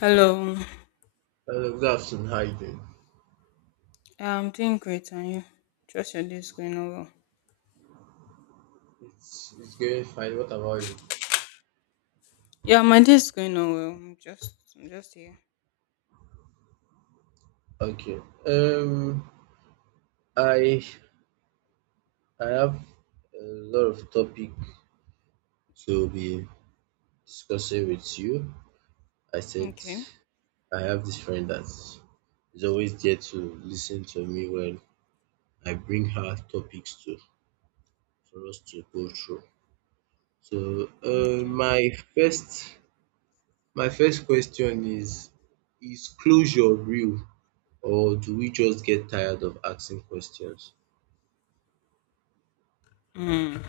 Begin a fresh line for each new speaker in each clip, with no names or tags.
Hello.
Hello, good afternoon. How you doing?
I'm doing great, and you? Just your day is going on well.
It's going fine. What about you?
Yeah, my day is going on well. I'm just here.
Okay. Um, I I have a lot of topic to be discussing with you. I said
Okay,
I have this friend that is always there to listen to me when I bring her topics to for us to go through. So, uh,
okay.
my first my first question is closure real, or do we just get tired of asking questions?
Mm.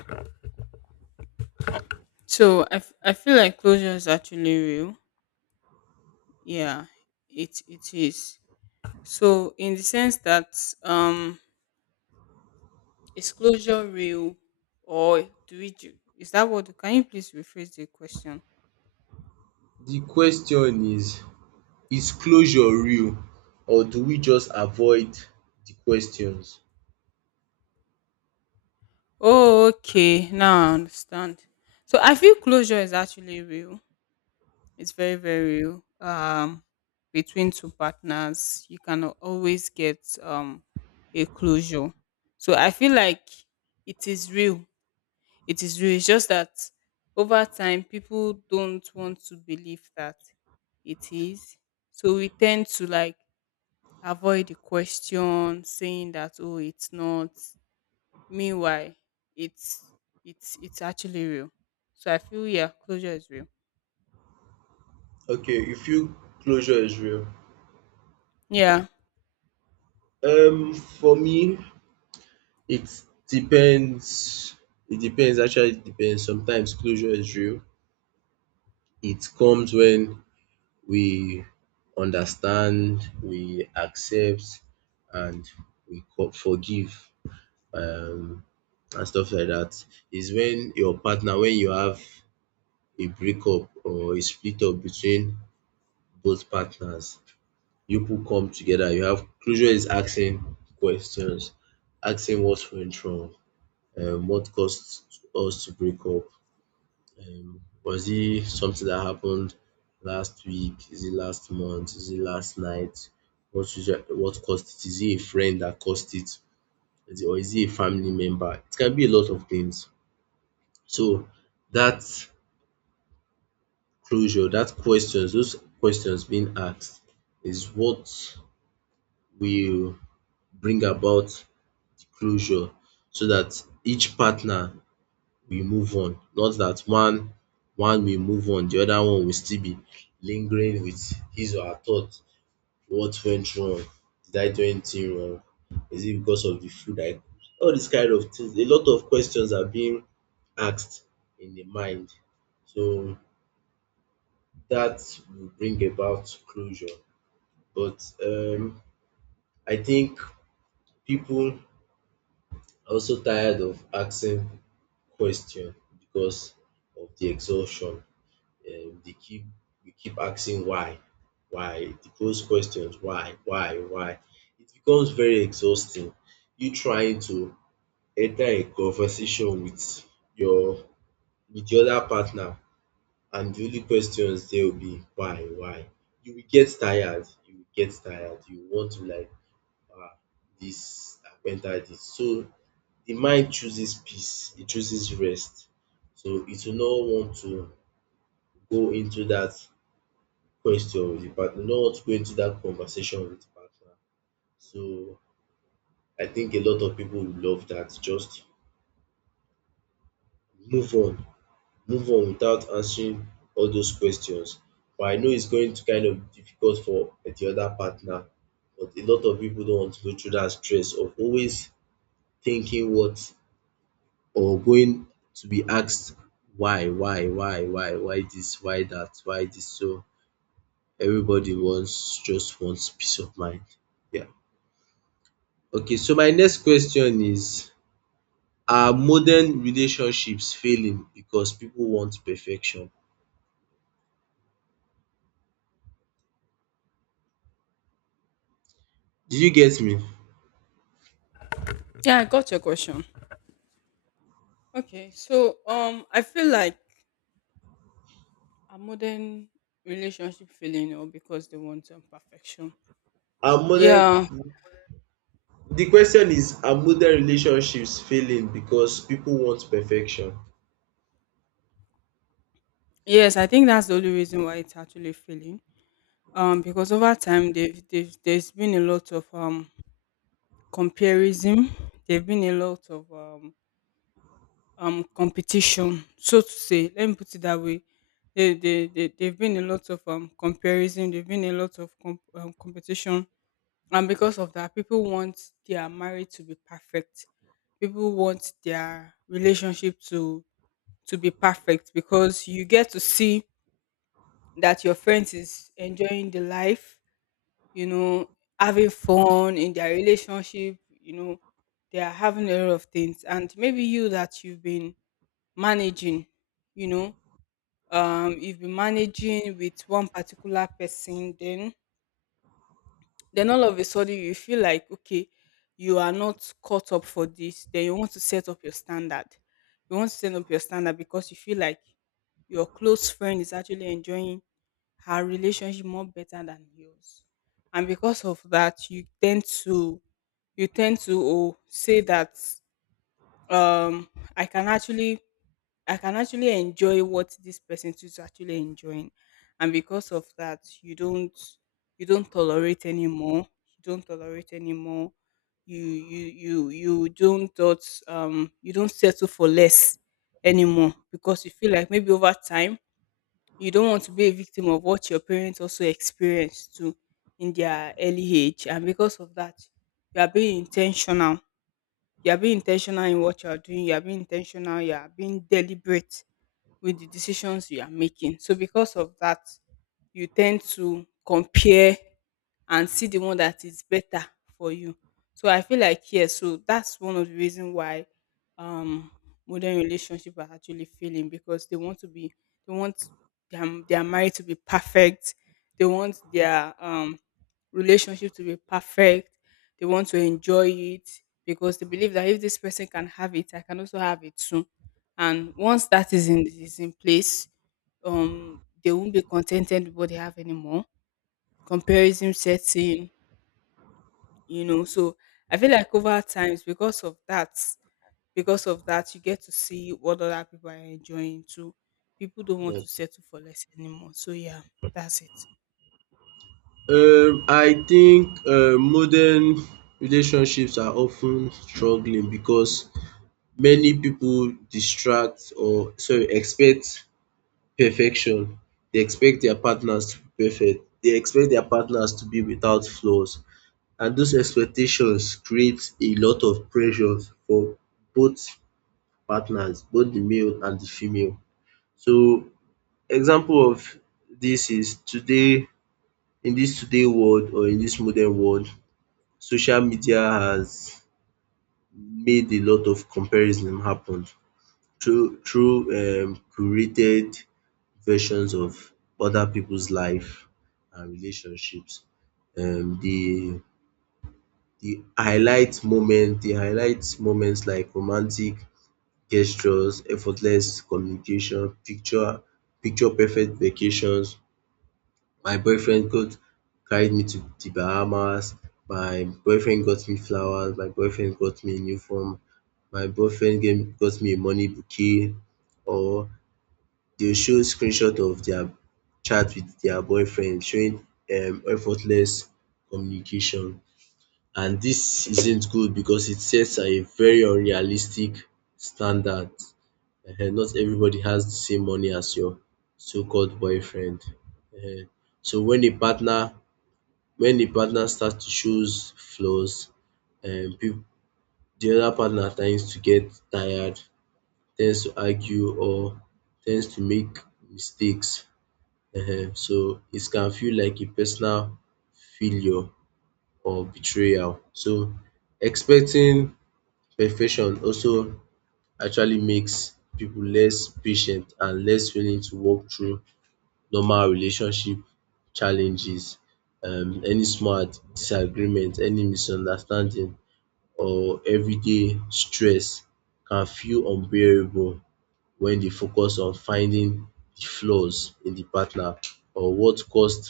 So I feel like closure is actually real. Yeah, it is. So in the sense that, um, is closure real, or do we do? Is that what? Can you please rephrase the question?
The question is closure real or do we just avoid the questions?
Oh, okay. Now I understand. So I feel closure is actually real. It's very, very real. Between two partners, you can always get a closure. So I feel like it is real. It is real. It's just that over time, people don't want to believe that it is. So we tend to like avoid the question, saying that oh, it's not. Meanwhile, it's it's actually real. So I feel yeah, closure is real.
Okay, you feel closure is real?
Yeah,
For me, it depends. It depends, actually, it depends. Sometimes closure is real. It comes when we understand, we accept, and we forgive um and stuff like that. Is when your partner, when you have a breakup or a split up between both partners, you people come together, you have closure is asking questions, asking what went wrong, what caused us to break up, was it something that happened last week, is it last month, is it last night, what usually, what caused it, is it a friend that caused it, is it, or is it a family member? It can be a lot of things. So that closure that questions those questions being asked is what will bring about the closure so that each partner will move on not that one one will move on the other one will still be lingering with his or her thought, what went wrong, did I do anything wrong, is it because of the food I cooked, all these kind of things, a lot of questions are being asked in the mind. So that will bring about closure. But I think people are also tired of asking questions because of the exhaustion. They keep we keep asking why the close questions, why, why. It becomes very exhausting. You trying to enter a conversation with your with the other partner, and the only questions there will be why, why. You will get tired. You will get tired. You want to like um dis mental health. So the mind chooses peace. It chooses rest. So it will not want to go into that question with the partner. Not want to go into that conversation with the partner. So I think a lot of people would love that. Just move on, move on without answering all those questions. But I know it's going to kind of difficult for the other partner, but a lot of people don't want to go through that stress of always thinking what or going to be asked why this, why that, why this. So everybody wants just wants peace of mind. Yeah. Okay, so my next question is: Are modern relationships failing because people want perfection? Did you get me?
yeah. I got your question. Okay, so I feel like a modern relationship feeling or because they want perfection.
Are modern
Yeah,
the question is are modern relationships failing because people want perfection?
yes, I think that's the only reason why it's actually failing. Because over time they've there's been a lot of comparison. There've been a lot of competition, so to say. Let me put it that way. They've been a lot of comparison. There've been a lot of competition, and because of that people want their marriage to be perfect, people want their relationship to be perfect, because you get to see that your friend is enjoying the life, you know, having fun in their relationship, you know, they are having a lot of things, and maybe you that you've been managing, you know, you've been managing with one particular person, then all of a sudden you feel like okay, you are not caught up for this. Then you want to set up your standard. You want to set up your standard because you feel like your close friend is actually enjoying her relationship more better than yours. And because of that, you tend to oh, say that um I can actually I can actually enjoy what this person is actually enjoying. And because of that, you don't tolerate anymore. You don't tolerate anymore. You don't thought you don't settle for less anymore, because you feel like maybe over time you don't want to be a victim of what your parents also experienced too in their early age. And because of that, you are being intentional. You are being intentional in what you are doing. You are being intentional. You are being deliberate with the decisions you are making. So because of that, you tend to compare and see the one that is better for you. So I feel like yeah, so that's one of the reason why um modern relationship are actually failing because they want their marriage to be perfect. They want their relationship to be perfect. They want to enjoy it because they believe that if this person can have it, I can also have it too. And once that is in place, they won't be contented with what they have anymore. Comparison sets in, you know. So I feel like over times, because of that, you get to see what other people are enjoying too. People don't want
Yeah.
to settle for less anymore. So yeah, that's it.
I think modern relationships are often struggling because many people distract or sorry expect perfection. They expect their partners to be perfect. They expect their partners to be without flaws and those expectations create a lot of pressures for both partners, both the male and the female. So example of this is today in this today world or in this modern world social media has made a lot of comparison happen through curated versions of other people's life and relationships. Um the the highlight moment the highlight moments like romantic gestures, effortless communication, picture perfect vacations. My boyfriend got carried me to the Bahamas, my boyfriend got me flowers, my boyfriend got me a new phone. My boyfriend gave got me a money bouquet or they will show screenshot of their chat with their boyfriend showing effortless communication and this isn't good because it sets a very unrealistic standard. Ehen, not everybody has the same money as your so-called boyfriend. Ehen, so when a partner starts to shows flaws, um peo- the other partner tends to get tired, tends to argue or tends to make mistakes. Ehen, so it can feel like a personal failure or betrayal. So expecting perfection also actually makes pipu less patient and less willing to work through normal relationship challenges. Any small disagreement, any misunderstanding or everyday stress can feel unbearable when dey focus on finding the flaws in the partner or what caused.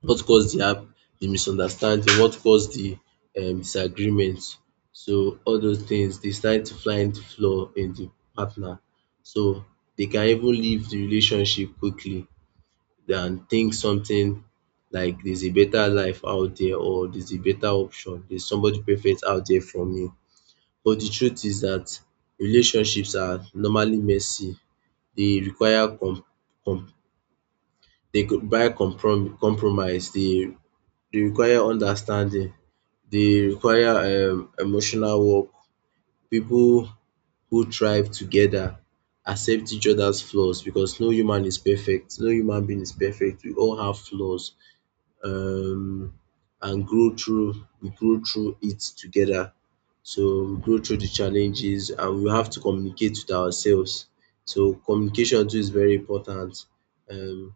What caused the app? The misunderstanding? What caused the disagreement? So all those things, they start to find flaw in the partner. So they can even leave the relationship quickly than think something like there's a better life out there or there's a better option, there's somebody perfect out there for me. But the truth is that relationships are normally messy. They require com com they require compromise. They require understanding. They require emotional work. People who thrive together accept each other's flaws because no human is perfect, no human being is perfect. We all have flaws um and grow through we grow through it together. So we grow through the challenges and we have to communicate with ourselves. So communication too is very important. Um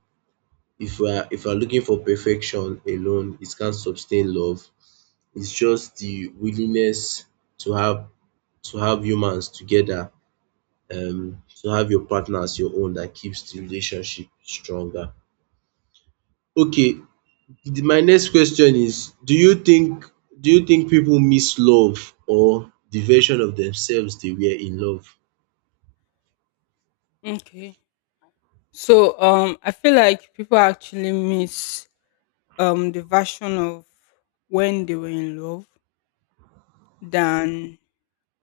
if we are looking for perfection alone, it can't sustain love. It's just the willingness to have to have humans together, to have your partner as your own that keeps the relationship stronger. Okay, my next question is, do you think people miss love or the version of themselves they were in love?
Okay. So I feel like people actually miss the version of when they were in love than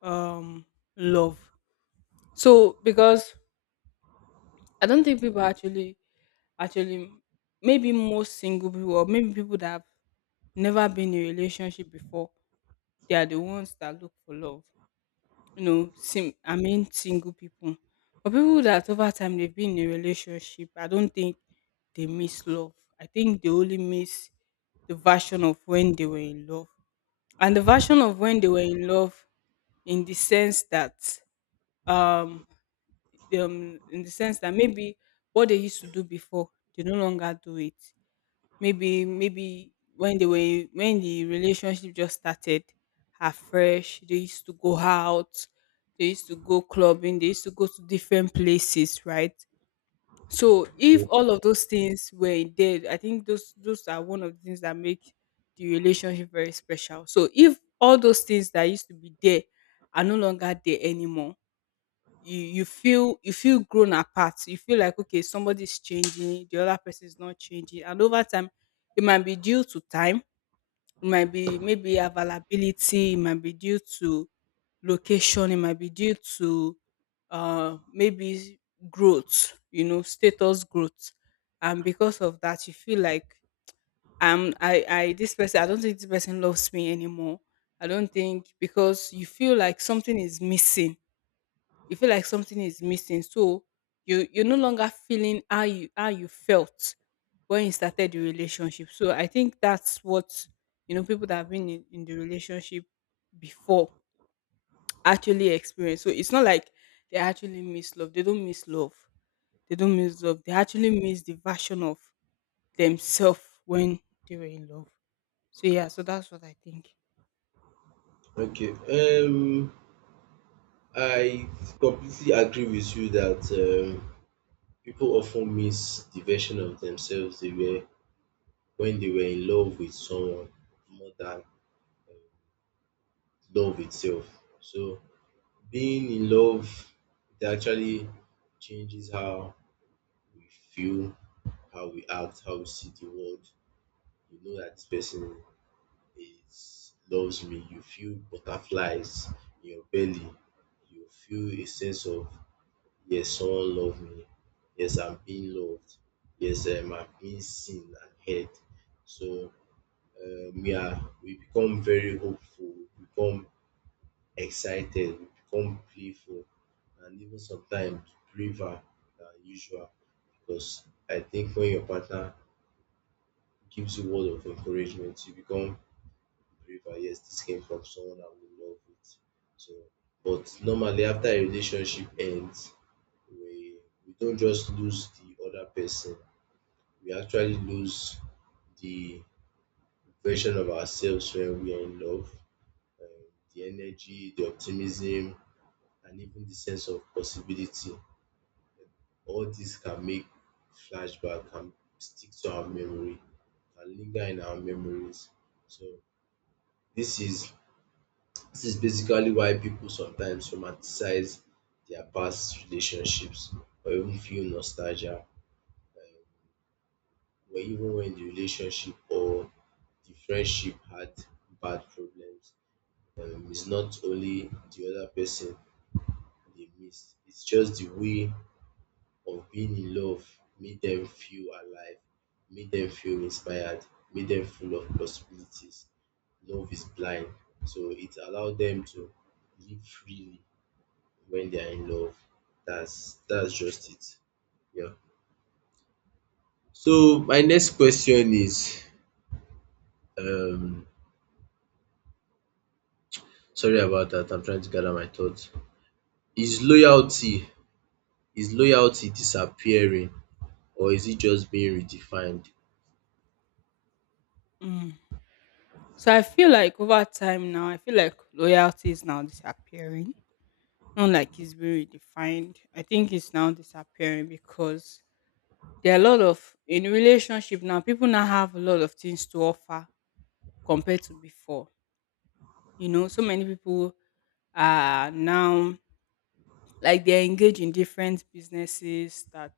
um love. So because I don't think people actually, maybe most single people or maybe people that have never been in a relationship before, they are the ones that look for love. You know, sim I mean single people. But people that over time they've been in a relationship, I don't think they miss love. I think they only miss the version of when they were in love. And the version of when they were in love in the sense that um, in the sense that maybe what they used to do before, they no longer do it. Maybe when they were when the relationship just started her fresh, they used to go out, they used to go clubbing, they used to go to different places, right? So if all of those things were there, I think those are one of the things that make the relationship very special. So if all those things that used to be there are no longer there anymore, you feel grown apart. You feel like okay, somebody's changing, the other person is not changing. And over time, it might be due to time, it might be maybe availability, it might be due to location, it might be due to maybe growth, you know, status growth. And because of that, you feel like I this person, I don't think this person loves me anymore. I don't think, because you feel like something is missing, you feel like something is missing. So you you're no longer feeling how you felt when you started the relationship. So I think that's what, you know, people that have been in the relationship before actually experience. So it's not like they actually miss love. They don't miss love. They don't miss love. They actually miss the version of themselves when they were in love. So yeah, so that's what I think.
Okay, I completely agree with you that people often miss the version of themselves they were when they were in love with someone more than love itself. So being in love it actually changes how we feel, how we act, how we see the world. You know that this person is loves me. You feel butterflies in your belly. You feel a sense of yes, someone loves me. Yes, I'm being loved. Yes, I'm being seen and heard. So we become very hopeful, we become excited, we become playful, and even sometimes braver than usual because I think when your partner gives you word of encouragement, you become braver. Yes, this came from someone I would love it. So, but normally after a relationship ends, we we don't just lose the other person. We actually lose the version of ourselves when we are in love, um, the energy, the optimism, and even the sense of possibility. All this can make flashback can stick to our memory, can linger in our memories. So this is this is basically why people sometimes romanticize their past relationships or even feel nostalgia or even when the relationship or the friendship had bad problems. It's not only the other person they miss, it's just the way of being loved made them feel alive, made them feel inspired, made them full of possibilities. Love is blind, so it allowed them to live freely when they are in love. That's just it. Yeah. So my next question is um sorry about that, I'm trying to gather my thoughts. Is loyalty is loyalty disappearing or is it just being redefined?
Mm. So I feel like over time now, I feel like loyalty is now disappearing, not like it's been redefined. I think it's now disappearing because there are a lot of in relationship now. People now have a lot of things to offer compared to before. You know, so many people are now like they're engaged in different businesses that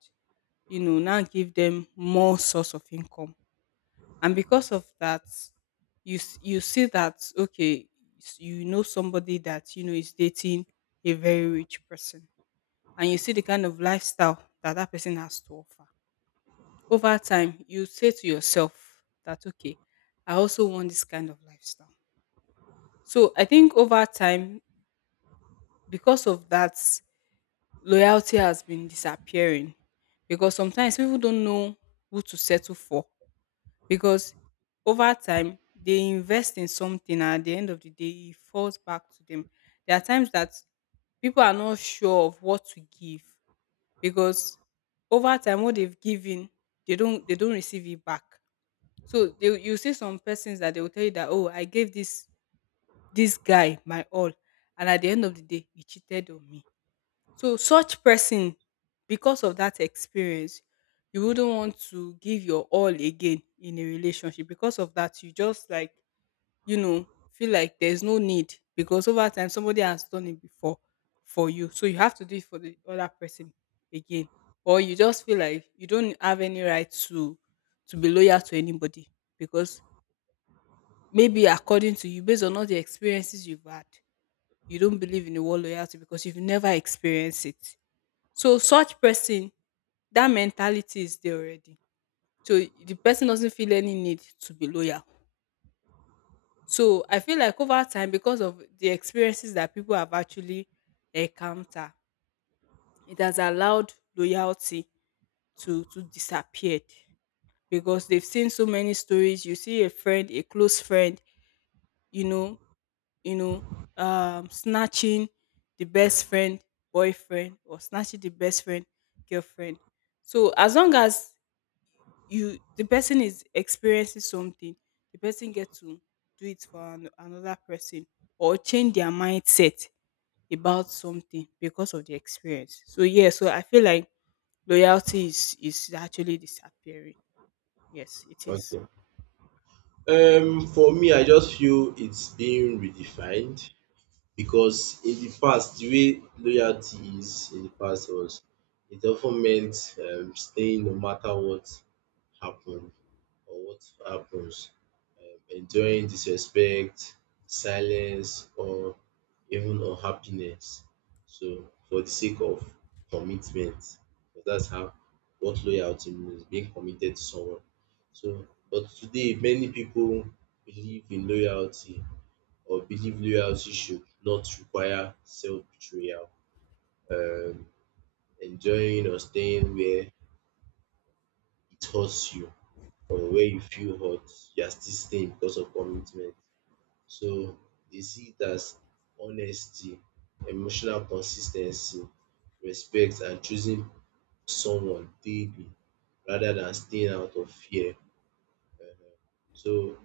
you know now give them more source of income, and because of that, you see that okay, you know somebody that you know is dating a very rich person and you see the kind of lifestyle that that person has to offer. Over time, you say to yourself that, okay, I also want this kind of lifestyle. So I think over time, because of that, loyalty has been disappearing because sometimes people don't know who to settle for, because over time they invest in something and at the end of the day it falls back to them. There are times that people are not sure of what to give because over time what they've given, they don't receive it back. So they, you see some persons that they will tell you that oh I gave this guy my all and at the end of the day he cheated on me. So such person, because of that experience, you wouldn't want to give your all again in a relationship. Because of that you just like, you know, feel like there's no need because over time somebody has done it before for you. So you have to do it for the other person again. Or you just feel like you don't have any right to be loyal to anybody because maybe according to you, based on all the experiences you've had, you don't believe in the word loyalty because you've never experienced it. So such person, that mentality is there already. So the person doesn't feel any need to be loyal. So I feel like over time, because of the experiences that people have actually encountered, it has allowed loyalty to disappear because they've seen so many stories. You see a friend, a close friend, you know, you know, snatching the best friend boyfriend or snatching the best friend girlfriend. So as long as you the person is experiencing something, the person gets to do it for another person or change their mindset about something because of the experience. So yeah, so I feel like loyalty is actually disappearing, yes it is.
Okay. For me, I just feel it's being redefined because in the past the way loyalty is in the past was it often meant staying no matter what happened or what happens, enduring disrespect, silence, or even unhappiness. So for the sake of commitment, but that's how what loyalty means, being committed to someone. So, but today many people believe in loyalty or believe loyalty should not require self-betrayal, um, enjoying or staying where it hurts you or where you feel hurt, you are still staying because of commitment. So they see it as honesty, emotional consistency, respect, and choosing someone daily rather than staying out of fear. So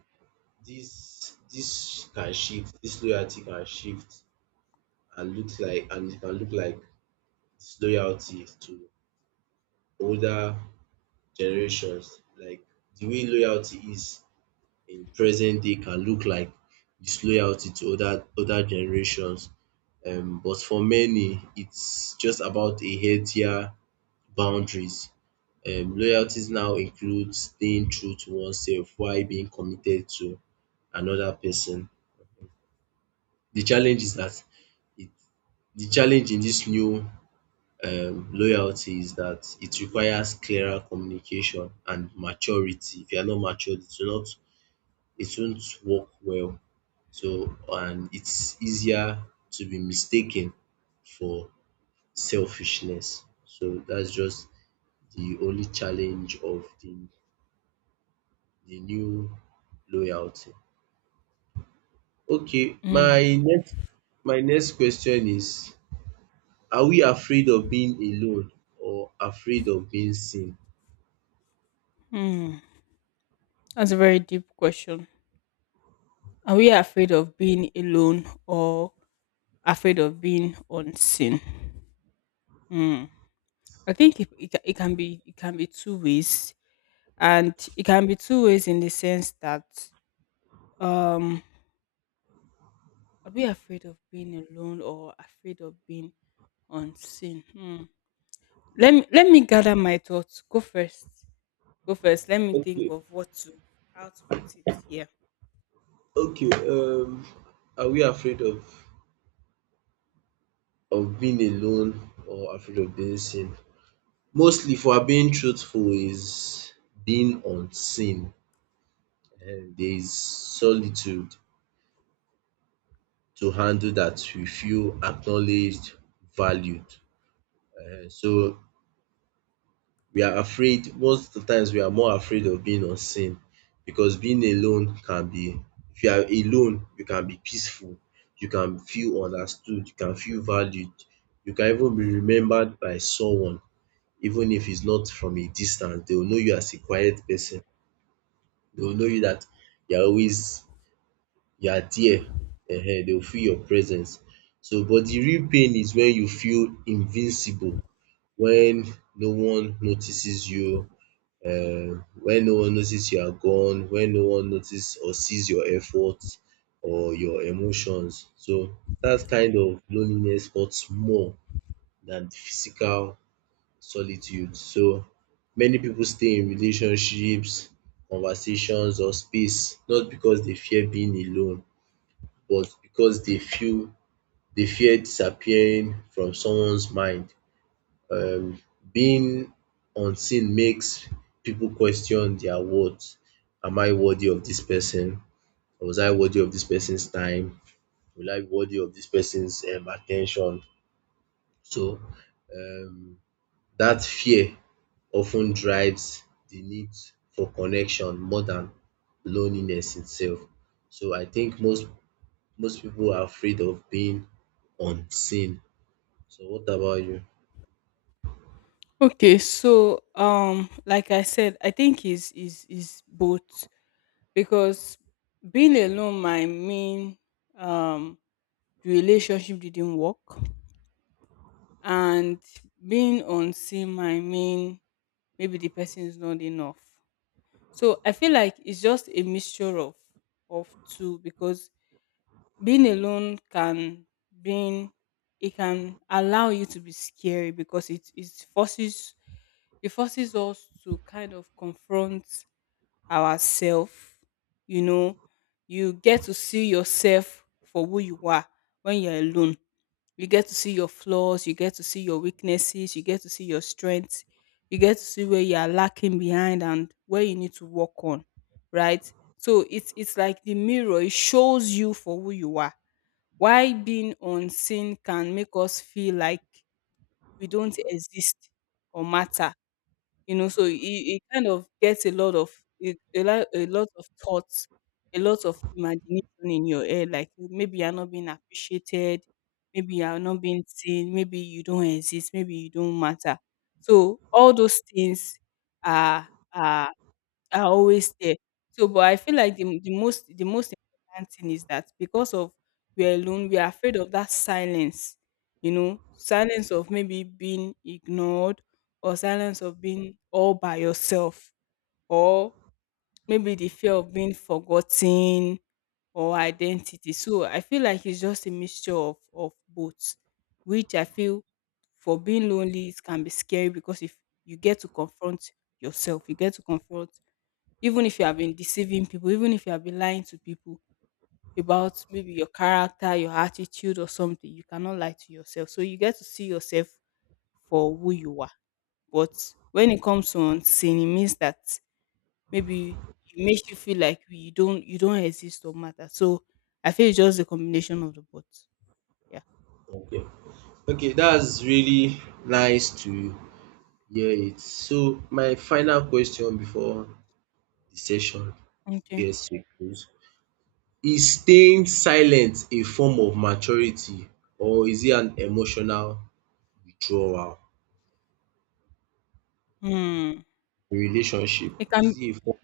this can shift, this loyalty can shift and look like and it can look like this loyalty to older generations, like the way loyalty is in present day can look like disloyalty to other generations. But for many, it's just about a healthier boundaries. Loyalties now include staying true to oneself while being committed to another person. The challenge is that it, the challenge in this new loyalty is that it requires clearer communication and maturity. If you are not matured, it will not it won't work well. So and it's easier to be mistaken for selfishness. So that's just the only challenge of the new loyalty. Okay,
Mm,
my next question is are we afraid of being alone or afraid of being seen?
mm. That's a very deep question. Are we afraid of being alone or afraid of being unseen? I think it can be, two ways, and it can be two ways in the sense that um, are we afraid of being alone or afraid of being unseen? Hmm. Let me gather my thoughts. Go first. Go first. Let me think of what to how to put it here.
Okay, are we afraid of being alone or afraid of being seen? Mostly, if we're being truthful, is being unseen. And there is solitude to handle that we feel acknowledged, valued. So we are afraid most of the times we are more afraid of being unseen because being alone can be if you are alone you can be peaceful, you can feel understood, you can feel valued, you can even be remembered by someone even if it's not from a distance. They will know you as a quiet person, they will know you that you are always you are there they will feel your presence. So but the real pain is when you feel invincible, when no one notices you, when no one notice you are gone, when no one notice or sees your effort or your emotions. So dat kind of loneliness hurts more than physical solitude. So many pipu stay in relationships, conversations or space not because dey fear being alone but because dey feel dey fear disappearing from someone's mind. um Being unseen makes people question their worth. Am I worthy of this person? Was I worthy of this person's time? Will I be worthy of this person's attention? So um that fear often drives the need for connection more than loneliness itself. So I think most people are afraid of being unseen. So what about you?
Okay, so like I said, I think is both, because being alone might mean um the relationship didn't work, and being unseen might mean maybe the person is not enough. So I feel like it's just a mixture of two, because being alone can being it can allow you to be scary because it forces us to kind of confront ourself. You know, you get to see yourself for who you are when you're alone. You get to see your flaws, you get to see your weaknesses, you get to see your strengths, you get to see where you are lacking behind and where you need to work on, right? So it's like the mirror, it shows you for who you are. Why being unseen can make us feel like we don't exist or matter, you know, so he kind of gets a lot of a lot of thoughts, a lot of imagination in your head, like maybe you're not being appreciated, maybe you're not being seen, maybe you don't exist, maybe you don't matter. So all those things are are are always there. So, but I feel like the most important thing is that because of we're alone, we are afraid of that silence. You know, silence of maybe being ignored, or silence of being all by yourself, or maybe the fear of being forgotten or identity. So I feel like it's just a mixture of both, which I feel for being lonely it can be scary because if you get to confront yourself, you get to confront even if you have been deceiving people, even if you have been lying to people about maybe your character, your attitude, or something, you cannot lie to yourself. So you get to see yourself for who you are. But when it comes to unseen, it means that maybe it makes you feel like you don't exist or matter. So I feel it's just a combination of the both. Yeah.
Okay, okay, that's really nice to. Yeah, it's so my final question before the session
Okay.
gets to a close. Is staying silent a form of maturity or is it an emotional withdrawal
Hmm.
in relationship?
It can
Is it a form?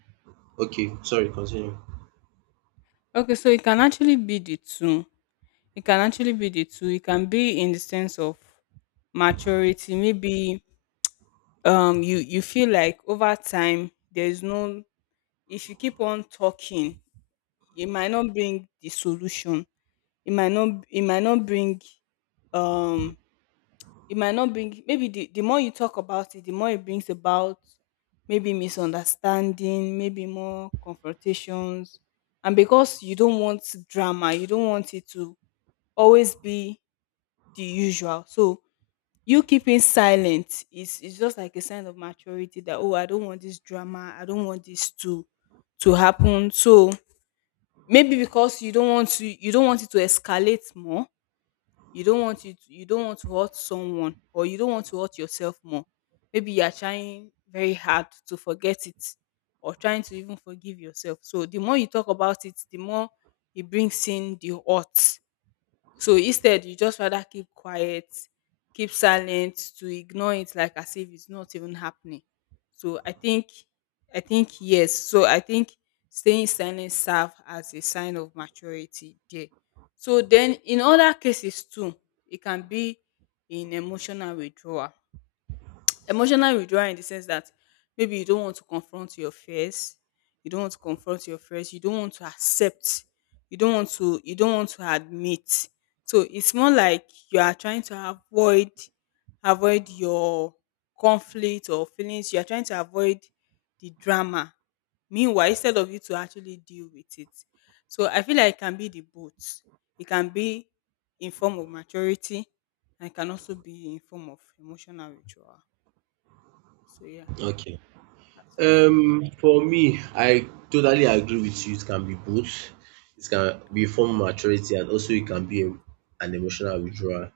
Okay, sorry, continue.
Okay, so it can actually be the two. It can actually be the two. It can be in the sense of maturity, maybe you feel like over time there is no, if you keep on talking it might not bring the solution, it might not bring, um it might not bring, maybe the more you talk about it, the more it brings about maybe misunderstanding, maybe more confrontations, and because you don't want drama, you don't want it to always be the usual. So you keeping silent is just like a sign of maturity that, oh, I don't want this drama, I don't want this to happen. So maybe because you don't want it to escalate more, you don't want to hurt someone, or you don't want to hurt yourself more. Maybe you are trying very hard to forget it, or trying to even forgive yourself. So the more you talk about it, the more it brings in the hurt, so instead you just rather keep quiet, keep silent to ignore it like as if it's not even happening. So I think staying silent serve as a sign of maturity there. So then in other cases too, it can be in emotional withdrawal. Emotional withdrawal in the sense that maybe you don't want to confront your fears, you don't want to confront your fears, you don't want to accept, you don't want to admit. So it's more like you are trying to avoid, avoid your conflict or feelings. You are trying to avoid the drama. Meanwhile, instead of you to actually deal with it. So I feel like it can be the both. It can be in form of maturity, and it can also be in form of emotional withdrawal. So yeah,
Okay.
that's what I feel.
For me, I totally agree with you. It can be both. It can be a form of maturity and also it can be a, an emotional withdrawal.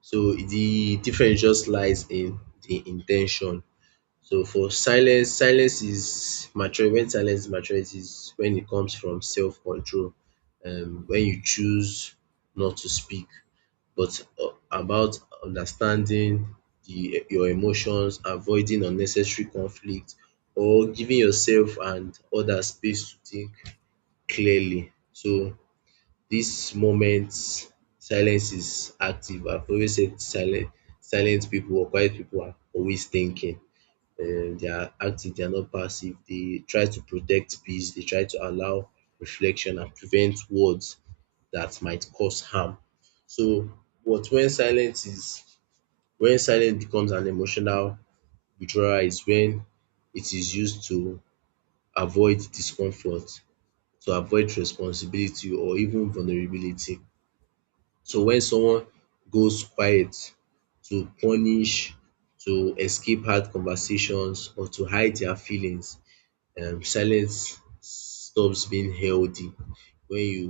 So the difference just lies in the intention. So for silence, silence is mature when silence is maturity is when it comes from self control, when you choose not to speak but about understanding the your emotions, avoiding unnecessary conflict or giving yourself and others space to think clearly. So this moment silence is active. I've always said silent people or quiet people are always thinking they are active, they are not passive. They try to protect peace, they try to allow reflection and prevent words that might cause harm. So but when silence is when silence becomes an emotional withdrawal is when it is used to avoid discomfort, to avoid responsibility or even vulnerability. So when someone goes quiet to punish, to escape hard conversations or to hide their feelings, silence stops being healthy when you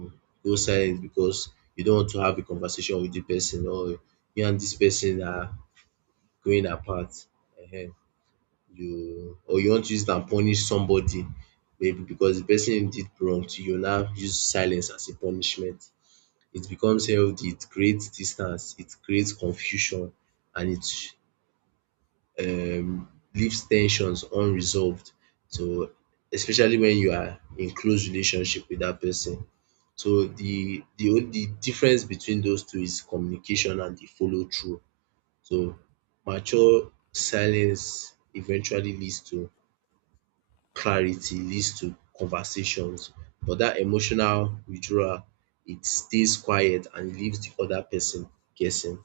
go silent because you don't want to have a conversation with the person or you and this person are growing apart um you or you want to use it and punish somebody maybe because the person did wrong to you now use silence as a punishment. It becomes healthy, it creates distance, it creates confusion and it um leaves tensions unresolved. So especially when you are in close relationship with that person. So the the difference between those two is communication and the follow through. So mature silence eventually leads to clarity, leads to conversations. But that emotional withdrawal, it stays quiet and leaves the other person guessing.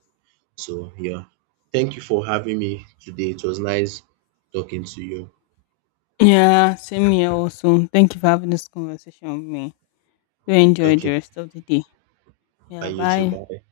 So yeah, thank you for having me today. It was nice talking to you.
Yeah, same here also. Thank you for having this conversation with me. Do enjoy
Okay,
the rest of the day.
bye
Yeah,
you too.
bye.
Bye.